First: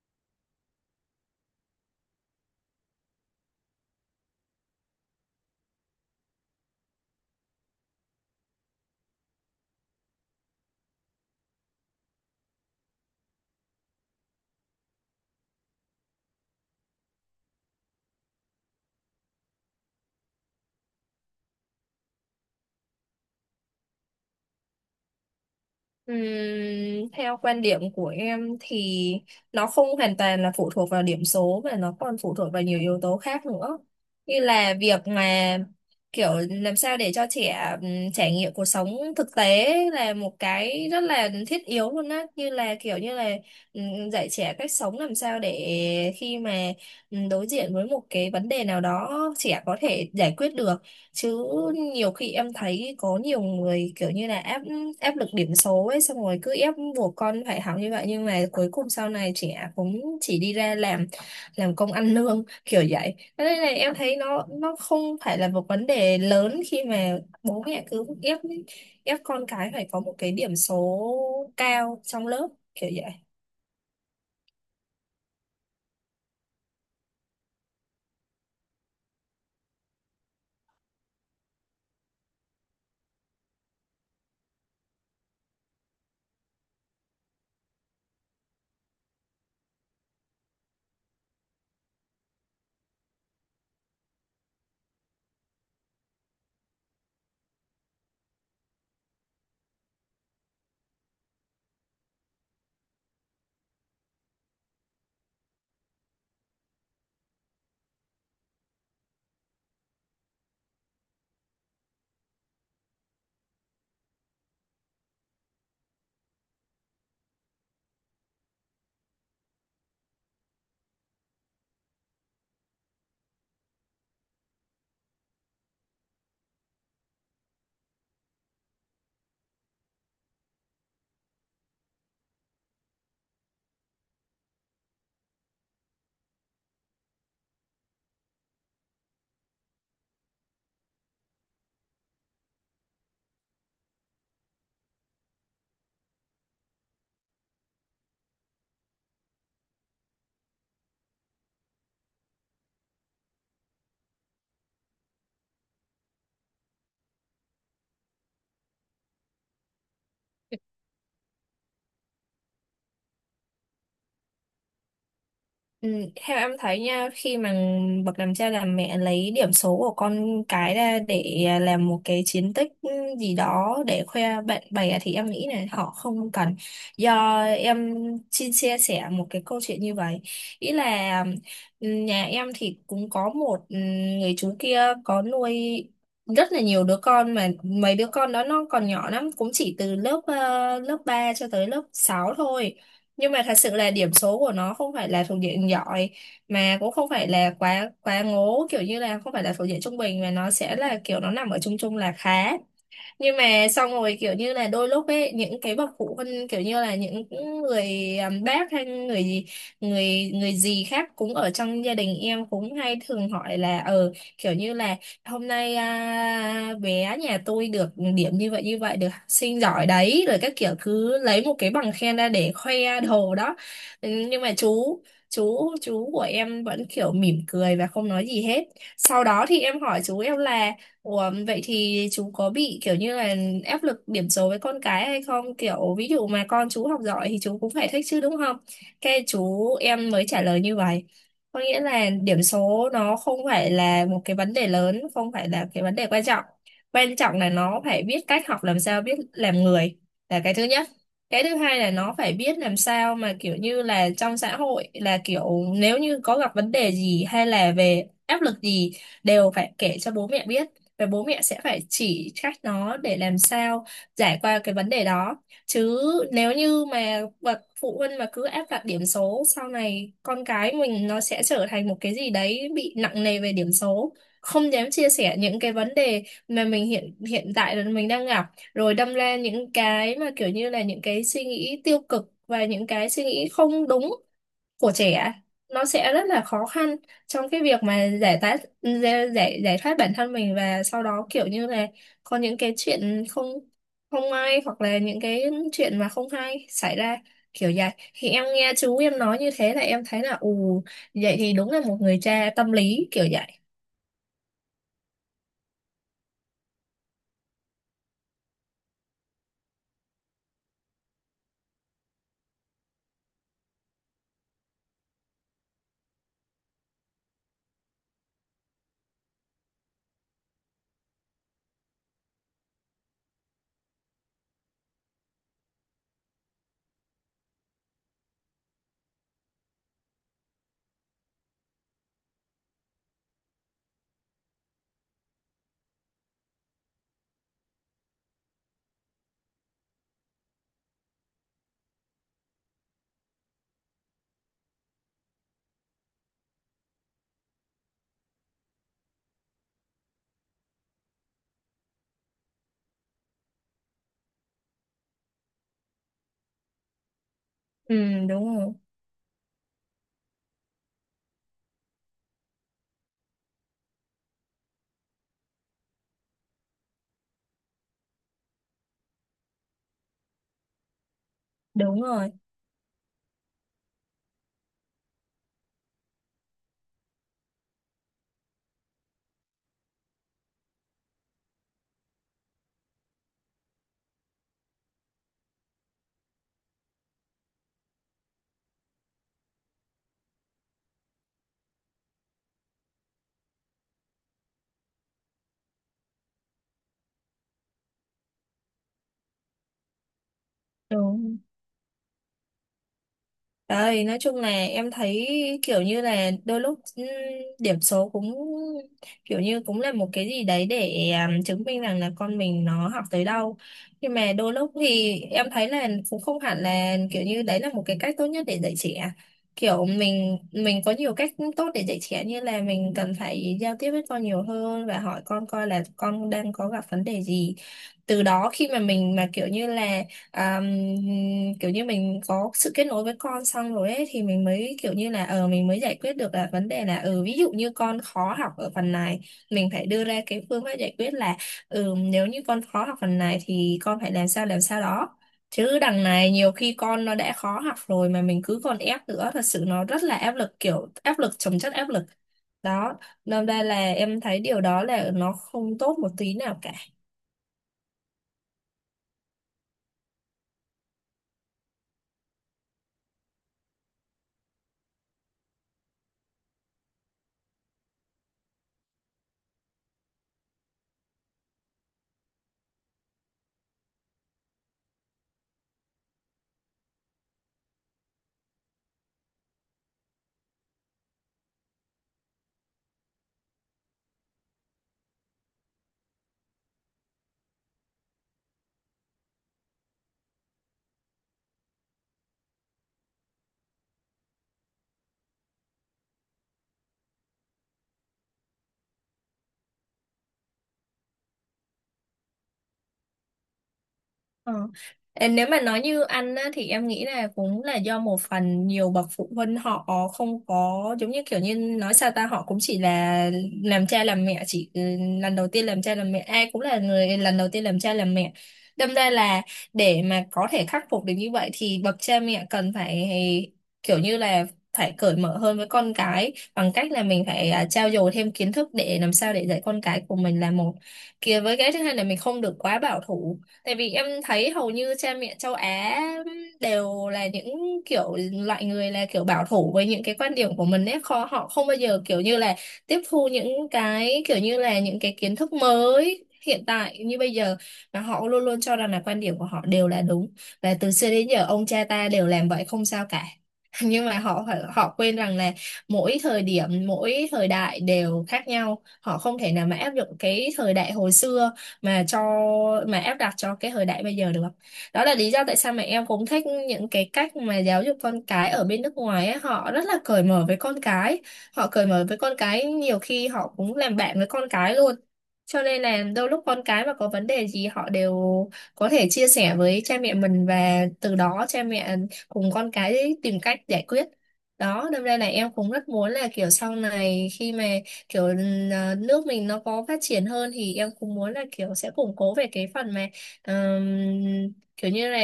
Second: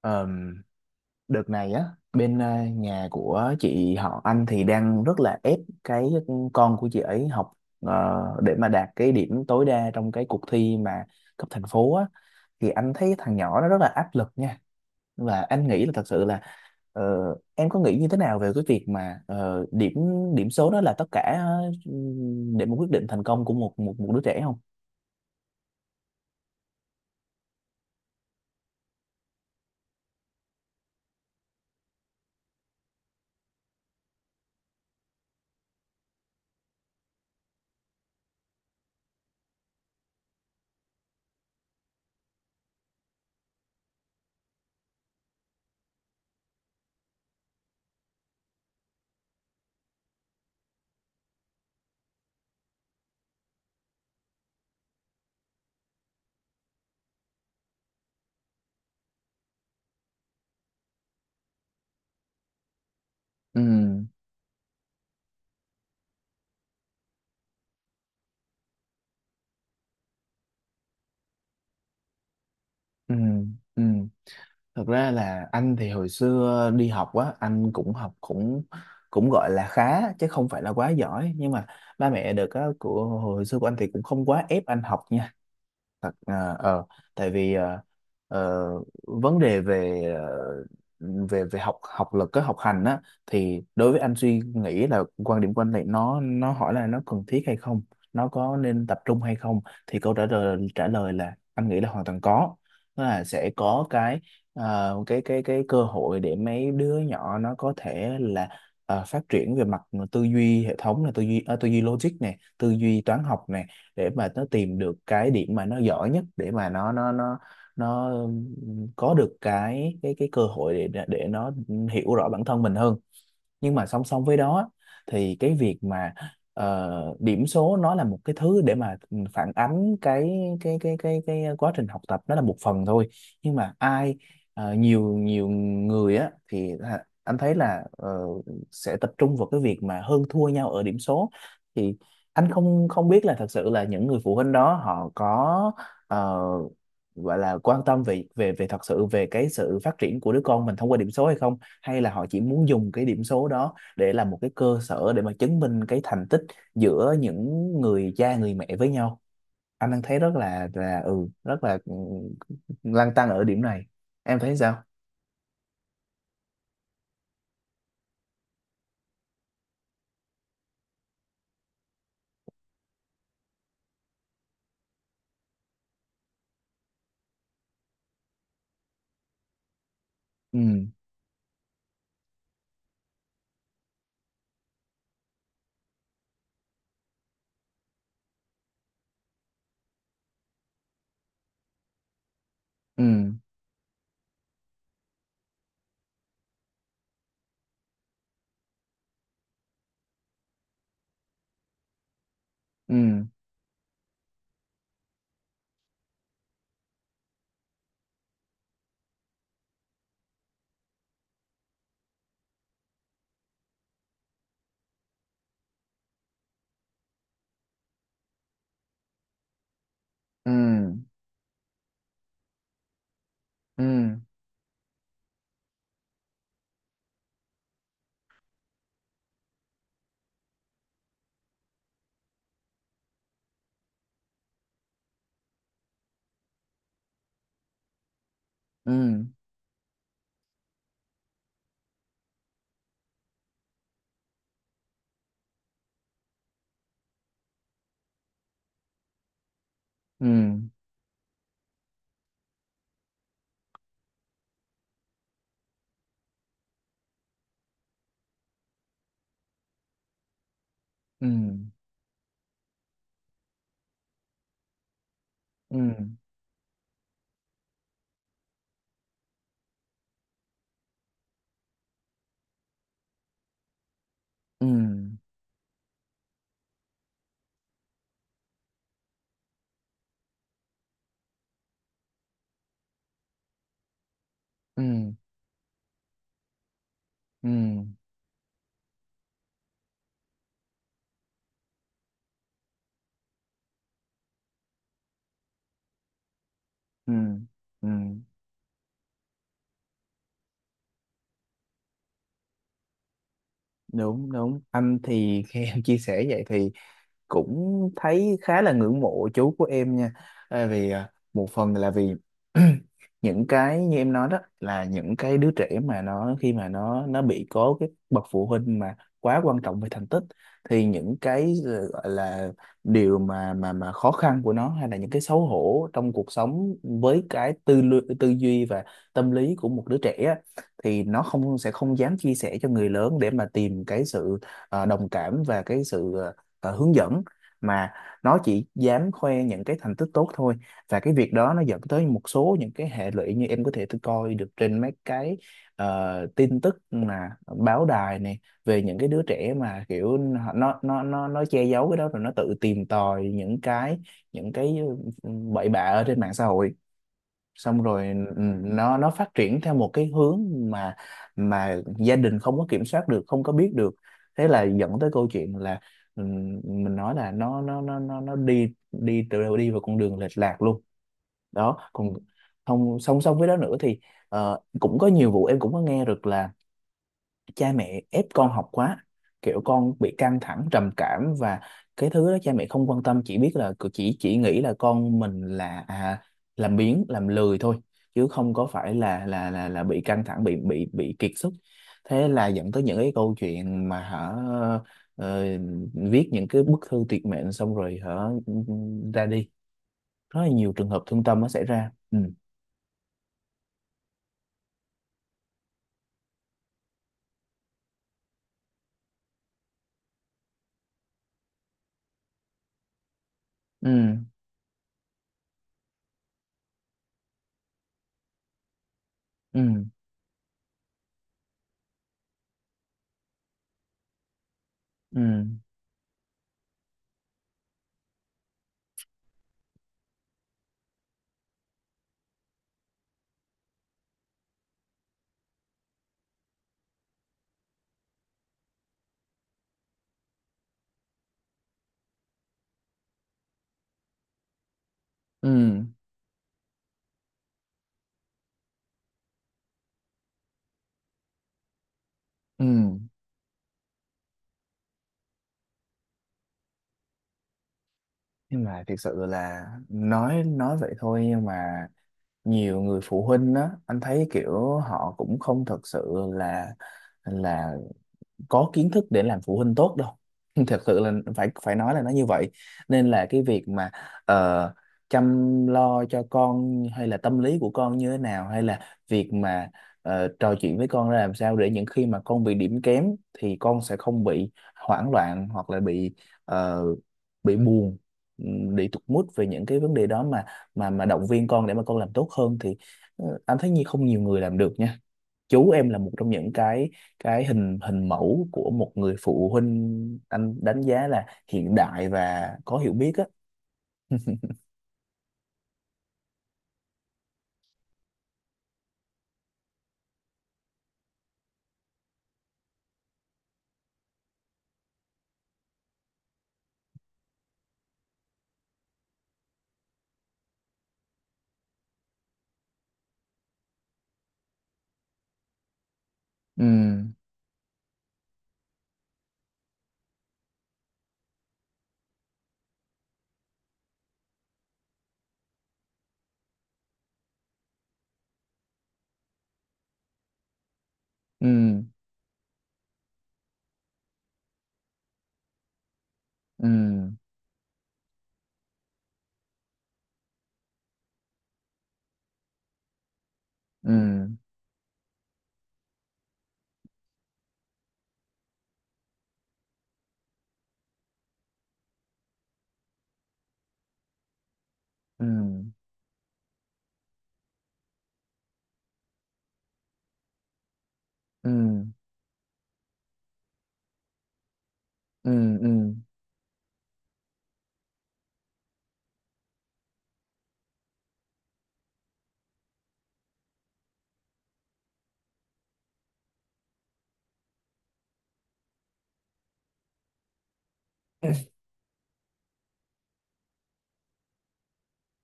Ờm, đợt này á, bên nhà của chị họ anh thì đang rất là ép cái con của chị ấy học, ờ, để mà đạt cái điểm tối đa trong cái cuộc thi mà cấp thành phố á, thì anh thấy thằng nhỏ nó rất là áp lực nha. Và anh nghĩ là thật sự là ờ, em có nghĩ như thế nào về cái việc mà điểm điểm số đó là tất cả, để mà quyết định thành công của một một một đứa trẻ không? Ừm, Theo quan điểm của em thì nó không hoàn toàn là phụ thuộc vào điểm số mà nó còn phụ thuộc vào nhiều yếu tố khác nữa, như là việc mà kiểu làm sao để cho trẻ trải nghiệm cuộc sống thực tế là một cái rất là thiết yếu luôn á, như là kiểu như là dạy trẻ cách sống làm sao để khi mà đối diện với một cái vấn đề nào đó, trẻ có thể giải quyết được chứ. Nhiều khi em thấy có nhiều người kiểu như là áp áp lực điểm số ấy, xong rồi cứ ép buộc con phải học như vậy, nhưng mà cuối cùng sau này trẻ cũng chỉ đi ra làm công ăn lương kiểu vậy. Thế nên Ừ, là em thấy nó không phải là một vấn đề lớn khi mà bố mẹ cứ ép ép con cái phải có một cái điểm số cao trong lớp, kiểu vậy. ừ, ừ. Thật ra là anh thì hồi xưa đi học á, anh cũng học cũng cũng gọi là khá chứ không phải là quá giỏi, nhưng mà ba mẹ được á của hồi xưa của anh thì cũng không quá ép anh học nha. Thật à, tại vì ờ, vấn đề về về về học học lực cái học hành á, thì đối với anh suy nghĩ là quan điểm của anh này, nó hỏi là nó cần thiết hay không, nó có nên tập trung hay không, thì câu trả lời là anh nghĩ là hoàn toàn có. Tức là sẽ có cái cái cơ hội để mấy đứa nhỏ nó có thể là phát triển về mặt tư duy hệ thống, là tư duy tư duy logic này, tư duy toán học, để mà nó tìm được cái điểm mà nó giỏi nhất, để mà nó nó có được cái cơ hội để nó hiểu rõ bản thân mình hơn. Nhưng mà song song với đó, thì cái việc mà điểm số nó là một cái thứ để mà phản ánh cái cái quá trình học tập, nó là một phần thôi. Nhưng mà ai nhiều nhiều người á thì là- anh thấy là sẽ tập trung vào cái việc mà hơn thua nhau ở điểm số, thì anh không không biết là thật sự là những người phụ huynh đó họ có ờ, gọi là quan tâm về về về thật sự về cái sự phát triển của đứa con mình thông qua điểm số hay không, hay là họ chỉ muốn dùng cái điểm số đó để làm một cái cơ sở để mà chứng minh cái thành tích giữa những người cha người mẹ với nhau. Anh đang thấy rất là ừ rất là lăn tăn ở điểm này. Em thấy sao? Ừ, theo em thấy nha, khi mà bậc làm cha làm mẹ lấy điểm số của con cái ra để làm một cái chiến tích gì đó để khoe bạn bè thì em nghĩ là họ không cần. Do em xin chia sẻ một cái câu chuyện như vậy. ừ, Ý là nhà em thì cũng có một người chú kia có nuôi rất là nhiều đứa con, mà mấy đứa con đó nó còn nhỏ lắm, cũng chỉ từ lớp lớp 3 cho tới lớp 6 thôi. ừ, Nhưng mà thật sự là điểm số của nó không phải là thuộc diện giỏi, mà cũng không phải là quá quá ngố, kiểu như là không phải là thuộc diện trung bình, mà nó sẽ là kiểu nó nằm ở chung chung là khá. ừ, Nhưng mà xong rồi kiểu như là đôi lúc ấy, những cái bậc phụ huynh kiểu như là những người bác hay người gì, người người gì khác cũng ở trong gia đình em cũng hay thường hỏi là ờ, kiểu như là hôm nay bé nhà tôi được điểm như vậy như vậy, được học sinh giỏi đấy, rồi ừ, các kiểu cứ lấy một cái bằng khen ra để khoe đồ đó. Ừ, ừ, nhưng mà chú của em vẫn kiểu mỉm cười và không nói gì hết. Sau đó thì em hỏi chú em là: Ủa, vậy thì chú có bị kiểu như là áp lực điểm số với con cái hay không? Kiểu ví dụ mà con chú học giỏi thì chú cũng phải thích chứ đúng không? ừ, Cái chú em mới trả lời như vậy. Có nghĩa là điểm số nó không phải là một cái vấn đề lớn, không phải là cái vấn đề quan trọng. Quan trọng là nó phải biết cách học làm sao, biết làm người là cái ừ, thứ nhất. Cái thứ hai là nó phải biết làm sao mà kiểu như là trong xã hội là kiểu nếu như có gặp vấn đề gì hay là về áp lực gì đều phải kể cho bố mẹ biết, và bố ừ, mẹ sẽ phải chỉ cách nó để làm sao giải qua cái vấn đề đó. ừ, Chứ nếu như mà bậc phụ huynh mà cứ áp đặt điểm số, sau này con cái mình nó sẽ trở thành một cái gì đấy bị nặng nề về điểm số, ừ, không dám chia sẻ những cái vấn đề mà mình hiện hiện tại là mình đang gặp, rồi đâm ra những cái mà kiểu như là những cái suy nghĩ tiêu cực và những cái suy nghĩ không đúng ừ, của trẻ, nó sẽ rất là khó khăn trong ừ, cái việc mà giải tát giải giải giải thoát bản thân mình, và sau đó kiểu như là có những cái chuyện không không may hoặc là những cái chuyện mà không hay xảy ừ, ra, kiểu ừ. vậy. Thì em nghe chú em nói như thế là em thấy là ù, vậy thì đúng là một người cha tâm lý kiểu vậy. Đúng, đúng, anh thì khi em chia sẻ vậy thì cũng thấy khá là ngưỡng mộ chú của em nha. À, vì à, một phần là vì những cái như em nói đó là những cái đứa trẻ mà nó, khi mà nó bị có cái bậc phụ huynh mà quá quan trọng về thành tích, thì những cái gọi là điều mà mà khó khăn của nó, hay là những cái xấu hổ trong cuộc sống với cái tư duy và tâm lý của một đứa trẻ á, thì nó không sẽ không dám chia sẻ cho người lớn để mà tìm cái sự đồng cảm và cái sự hướng dẫn, mà nó chỉ dám khoe những cái thành tích tốt thôi. Và cái việc đó nó dẫn tới một số những cái hệ lụy như em có thể tôi coi được trên mấy cái tin tức mà báo đài này, về những cái đứa trẻ mà kiểu nó che giấu cái đó, rồi nó tự tìm tòi những cái những cái ừ, bậy bạ ở trên mạng xã hội, xong Ừ, rồi ừ, đúng rồi. nó phát triển theo một cái hướng mà gia đình không có kiểm soát được, không có biết được. Thế là dẫn tới câu chuyện là mình nói là nó đi đi từ đi vào con đường lệch lạc luôn đó. Đúng Còn rồi. không, song song với đó nữa thì cũng có nhiều vụ em cũng có nghe được là cha mẹ ép con học quá, kiểu con bị căng thẳng trầm cảm, và cái thứ đó cha mẹ không quan tâm, chỉ biết là chỉ nghĩ là con mình là à, làm biếng làm lười thôi chứ không có phải là là bị căng thẳng, bị bị kiệt sức. Thế là dẫn tới những cái câu chuyện mà hả ờ, viết những cái bức thư tuyệt mệnh, xong rồi hả ra đi, rất là nhiều trường hợp thương Đúng. tâm nó xảy ra. Ừ, Đấy, nói chung là em thấy kiểu như là đôi lúc điểm số cũng kiểu như cũng là một cái gì đấy để chứng minh rằng là con mình nó học tới đâu. ừ, Nhưng mà đôi lúc thì em thấy là cũng không hẳn là kiểu như đấy là một cái cách tốt nhất để dạy trẻ. ừ, Kiểu mình có nhiều cách tốt để dạy trẻ, như là mình cần phải giao tiếp với con nhiều hơn và ừ, hỏi con coi là con đang có gặp vấn đề gì. Từ đó khi mà mình mà kiểu như là à, kiểu như mình có sự kết nối với con xong rồi ấy, thì mình mới kiểu như là ờ, mình mới giải quyết được là vấn đề là ừ, ví dụ như con khó học ở phần này, mình phải đưa ra cái phương pháp giải quyết là ừ, nếu như con khó học phần này thì con phải làm sao đó. Chứ ừ, đằng này nhiều khi con nó đã khó học rồi mà mình cứ còn ép nữa, thật sự nó rất là áp lực, kiểu áp lực chồng chất áp lực ừ. đó. Nên ra là em thấy điều đó là nó không tốt một tí nào cả. Nhưng mà thực sự là nói vậy thôi, nhưng mà nhiều người phụ huynh á anh thấy kiểu họ cũng không thật sự là là có kiến thức để làm phụ huynh tốt đâu. Thật sự là phải phải nói là nó như vậy. Nên là cái việc mà ờ, chăm lo cho con hay là tâm lý của con như thế nào, hay là việc mà trò chuyện với con ra làm sao để những khi mà con bị điểm kém thì con sẽ không bị hoảng loạn, hoặc là bị ờ, bị buồn, bị tụt mood về những cái vấn đề đó, mà mà động viên con để mà con làm tốt hơn, thì anh thấy như không nhiều người làm được nha. Chú em là một trong những cái hình hình mẫu của một người phụ huynh anh đánh giá là hiện đại và có hiểu biết á. Ờ. Ờ, nếu mà nói như ăn á, thì em nghĩ là cũng là do một phần nhiều bậc phụ huynh họ không có, giống như kiểu như nói sao ta, họ cũng chỉ là làm cha làm mẹ chỉ lần đầu tiên làm cha làm mẹ, ai cũng là người lần đầu tiên làm cha làm mẹ. Đâm ra là để mà có thể khắc phục được như vậy thì bậc cha mẹ cần phải kiểu như là phải cởi mở hơn với con cái Ừ, bằng cách là mình phải trau dồi thêm kiến thức để làm sao để dạy con cái của mình là một kia, với cái thứ hai là mình không được quá bảo thủ. Tại vì em thấy hầu như cha mẹ châu Á đều là những kiểu loại người là kiểu bảo thủ với những cái quan điểm của mình ấy, khó, họ không bao ừ, giờ kiểu như là tiếp thu những cái kiểu như là những cái kiến thức mới hiện ừ, tại như bây giờ, mà họ luôn luôn cho rằng là quan điểm của họ đều là đúng và từ xưa đến giờ ông cha ta đều làm vậy không sao cả. ừ, Nhưng mà họ họ quên rằng là mỗi thời điểm, mỗi thời đại đều khác nhau, họ không thể nào mà áp dụng cái thời đại hồi xưa mà cho mà áp đặt cho cái thời đại bây giờ được. Đó là ừ, lý do tại sao mà em cũng thích những cái cách mà giáo dục con cái ở bên nước ngoài ấy, họ rất là cởi mở với con cái, ừ, họ cởi mở với con cái nhiều khi họ cũng làm bạn với con cái luôn. ừ, Cho nên ừ, là đôi lúc con cái mà có vấn đề gì họ đều có thể chia sẻ với cha mẹ mình, và từ đó cha mẹ cùng con cái tìm cách giải quyết. Đó đâm ra là em cũng rất muốn là kiểu sau này khi mà kiểu nước mình nó có phát triển hơn thì em cũng muốn là kiểu sẽ củng cố về cái phần mà ờm, kiểu như là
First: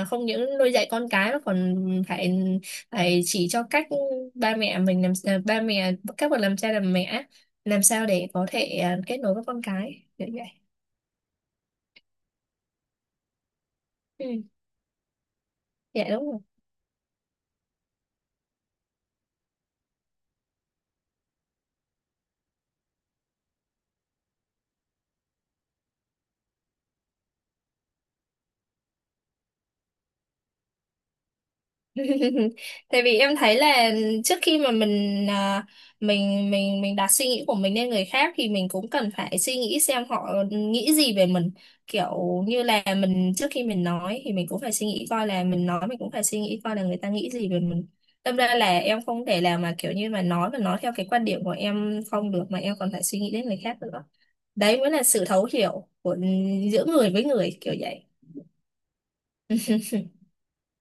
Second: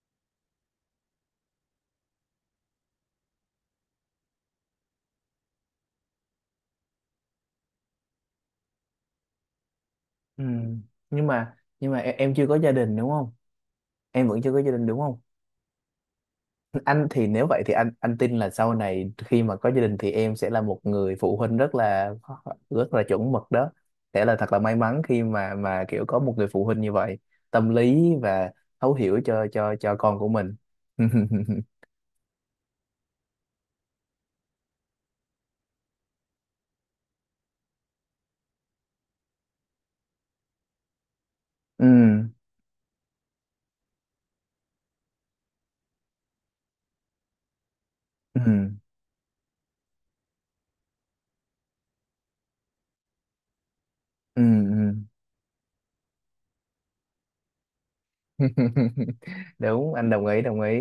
không những nuôi dạy con cái mà còn phải phải chỉ cho cách ba mẹ mình làm ba mẹ các bậc làm cha làm mẹ làm sao để có thể kết nối với con cái kiểu như ừ. vậy. Nhưng mà em chưa có gia đình đúng không? Em vẫn Ừ, chưa có gia đình đúng không? dạ đúng rồi. Anh thì nếu vậy thì anh tin là sau này khi mà có gia đình thì em sẽ là một người phụ huynh rất là chuẩn mực đó. Sẽ là thật là may mắn khi mà kiểu có một người phụ huynh như vậy, tâm lý và thấu hiểu cho cho con của mình. Tại vì em thấy là trước khi mà mình mình đặt suy nghĩ của mình lên người khác thì mình cũng cần phải suy nghĩ xem họ nghĩ gì về mình. Ừ, Kiểu như là mình trước khi mình nói thì mình cũng phải suy nghĩ coi là mình nói, mình cũng phải suy nghĩ coi là người ta nghĩ gì về mình. Đâm ừ, ra là em không thể làm mà kiểu như mà nói theo cái quan điểm của em không được, mà em còn phải suy nghĩ đến người khác nữa. ừ, Đấy mới ừ. là sự thấu hiểu của giữa người với người, kiểu vậy. Đúng, anh đồng ý, đồng ý.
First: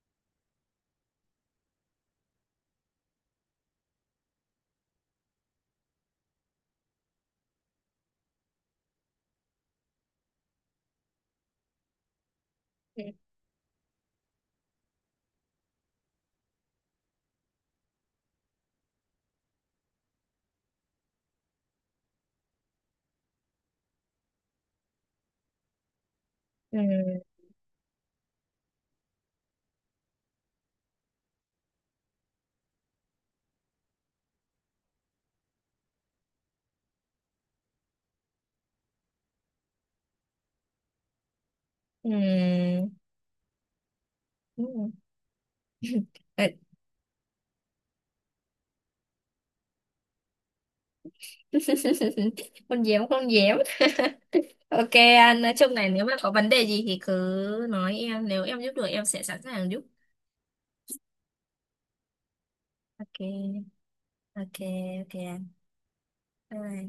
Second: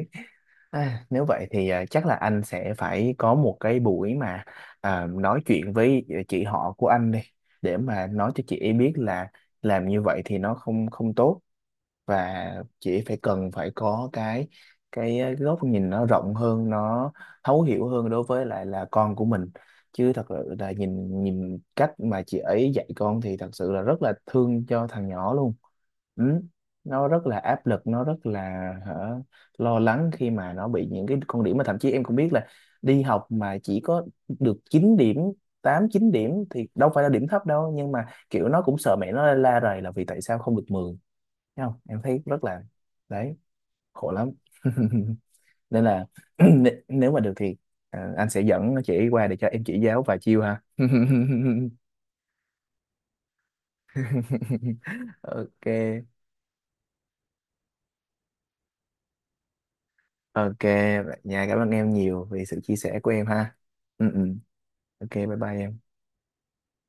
À, nếu vậy thì à, chắc là anh sẽ phải có một cái buổi mà à, nói chuyện với chị họ của anh đi, để mà nói cho chị ấy biết là làm như vậy thì nó không không tốt. Và chỉ Ừ. phải cần phải có cái góc nhìn nó rộng hơn, nó thấu hiểu hơn đối với lại là con của mình. Chứ thật sự là nhìn nhìn cách mà chị ấy dạy con thì thật sự là rất là thương cho thằng nhỏ luôn. Ừ. Ừ. Nó rất là áp lực, nó rất là hả, lo lắng khi mà nó bị những cái con điểm, mà thậm chí em cũng biết là đi học mà chỉ có được 9 điểm, 8 9 điểm thì đâu phải là điểm thấp đâu, nhưng mà kiểu nó cũng sợ mẹ nó la rầy là vì tại sao không được 10. Thấy không, em thấy rất là đấy, khổ lắm. Ừ. Nên Ừ. là nếu mà được thì à, anh sẽ dẫn chị qua để cho em chỉ giáo vài chiêu ha. Không dám, không dám. Ok anh, nói chung này, Ok, nếu mà có vấn đề gì thì cứ nói em, nếu em giúp được em sẽ sẵn sàng giúp. ok, vậy nha, cảm ơn em nhiều vì sự chia sẻ của em ha. Ok. Ừ, ừ. Ok. Ok, Ok bye anh. bye em. Bye, bye.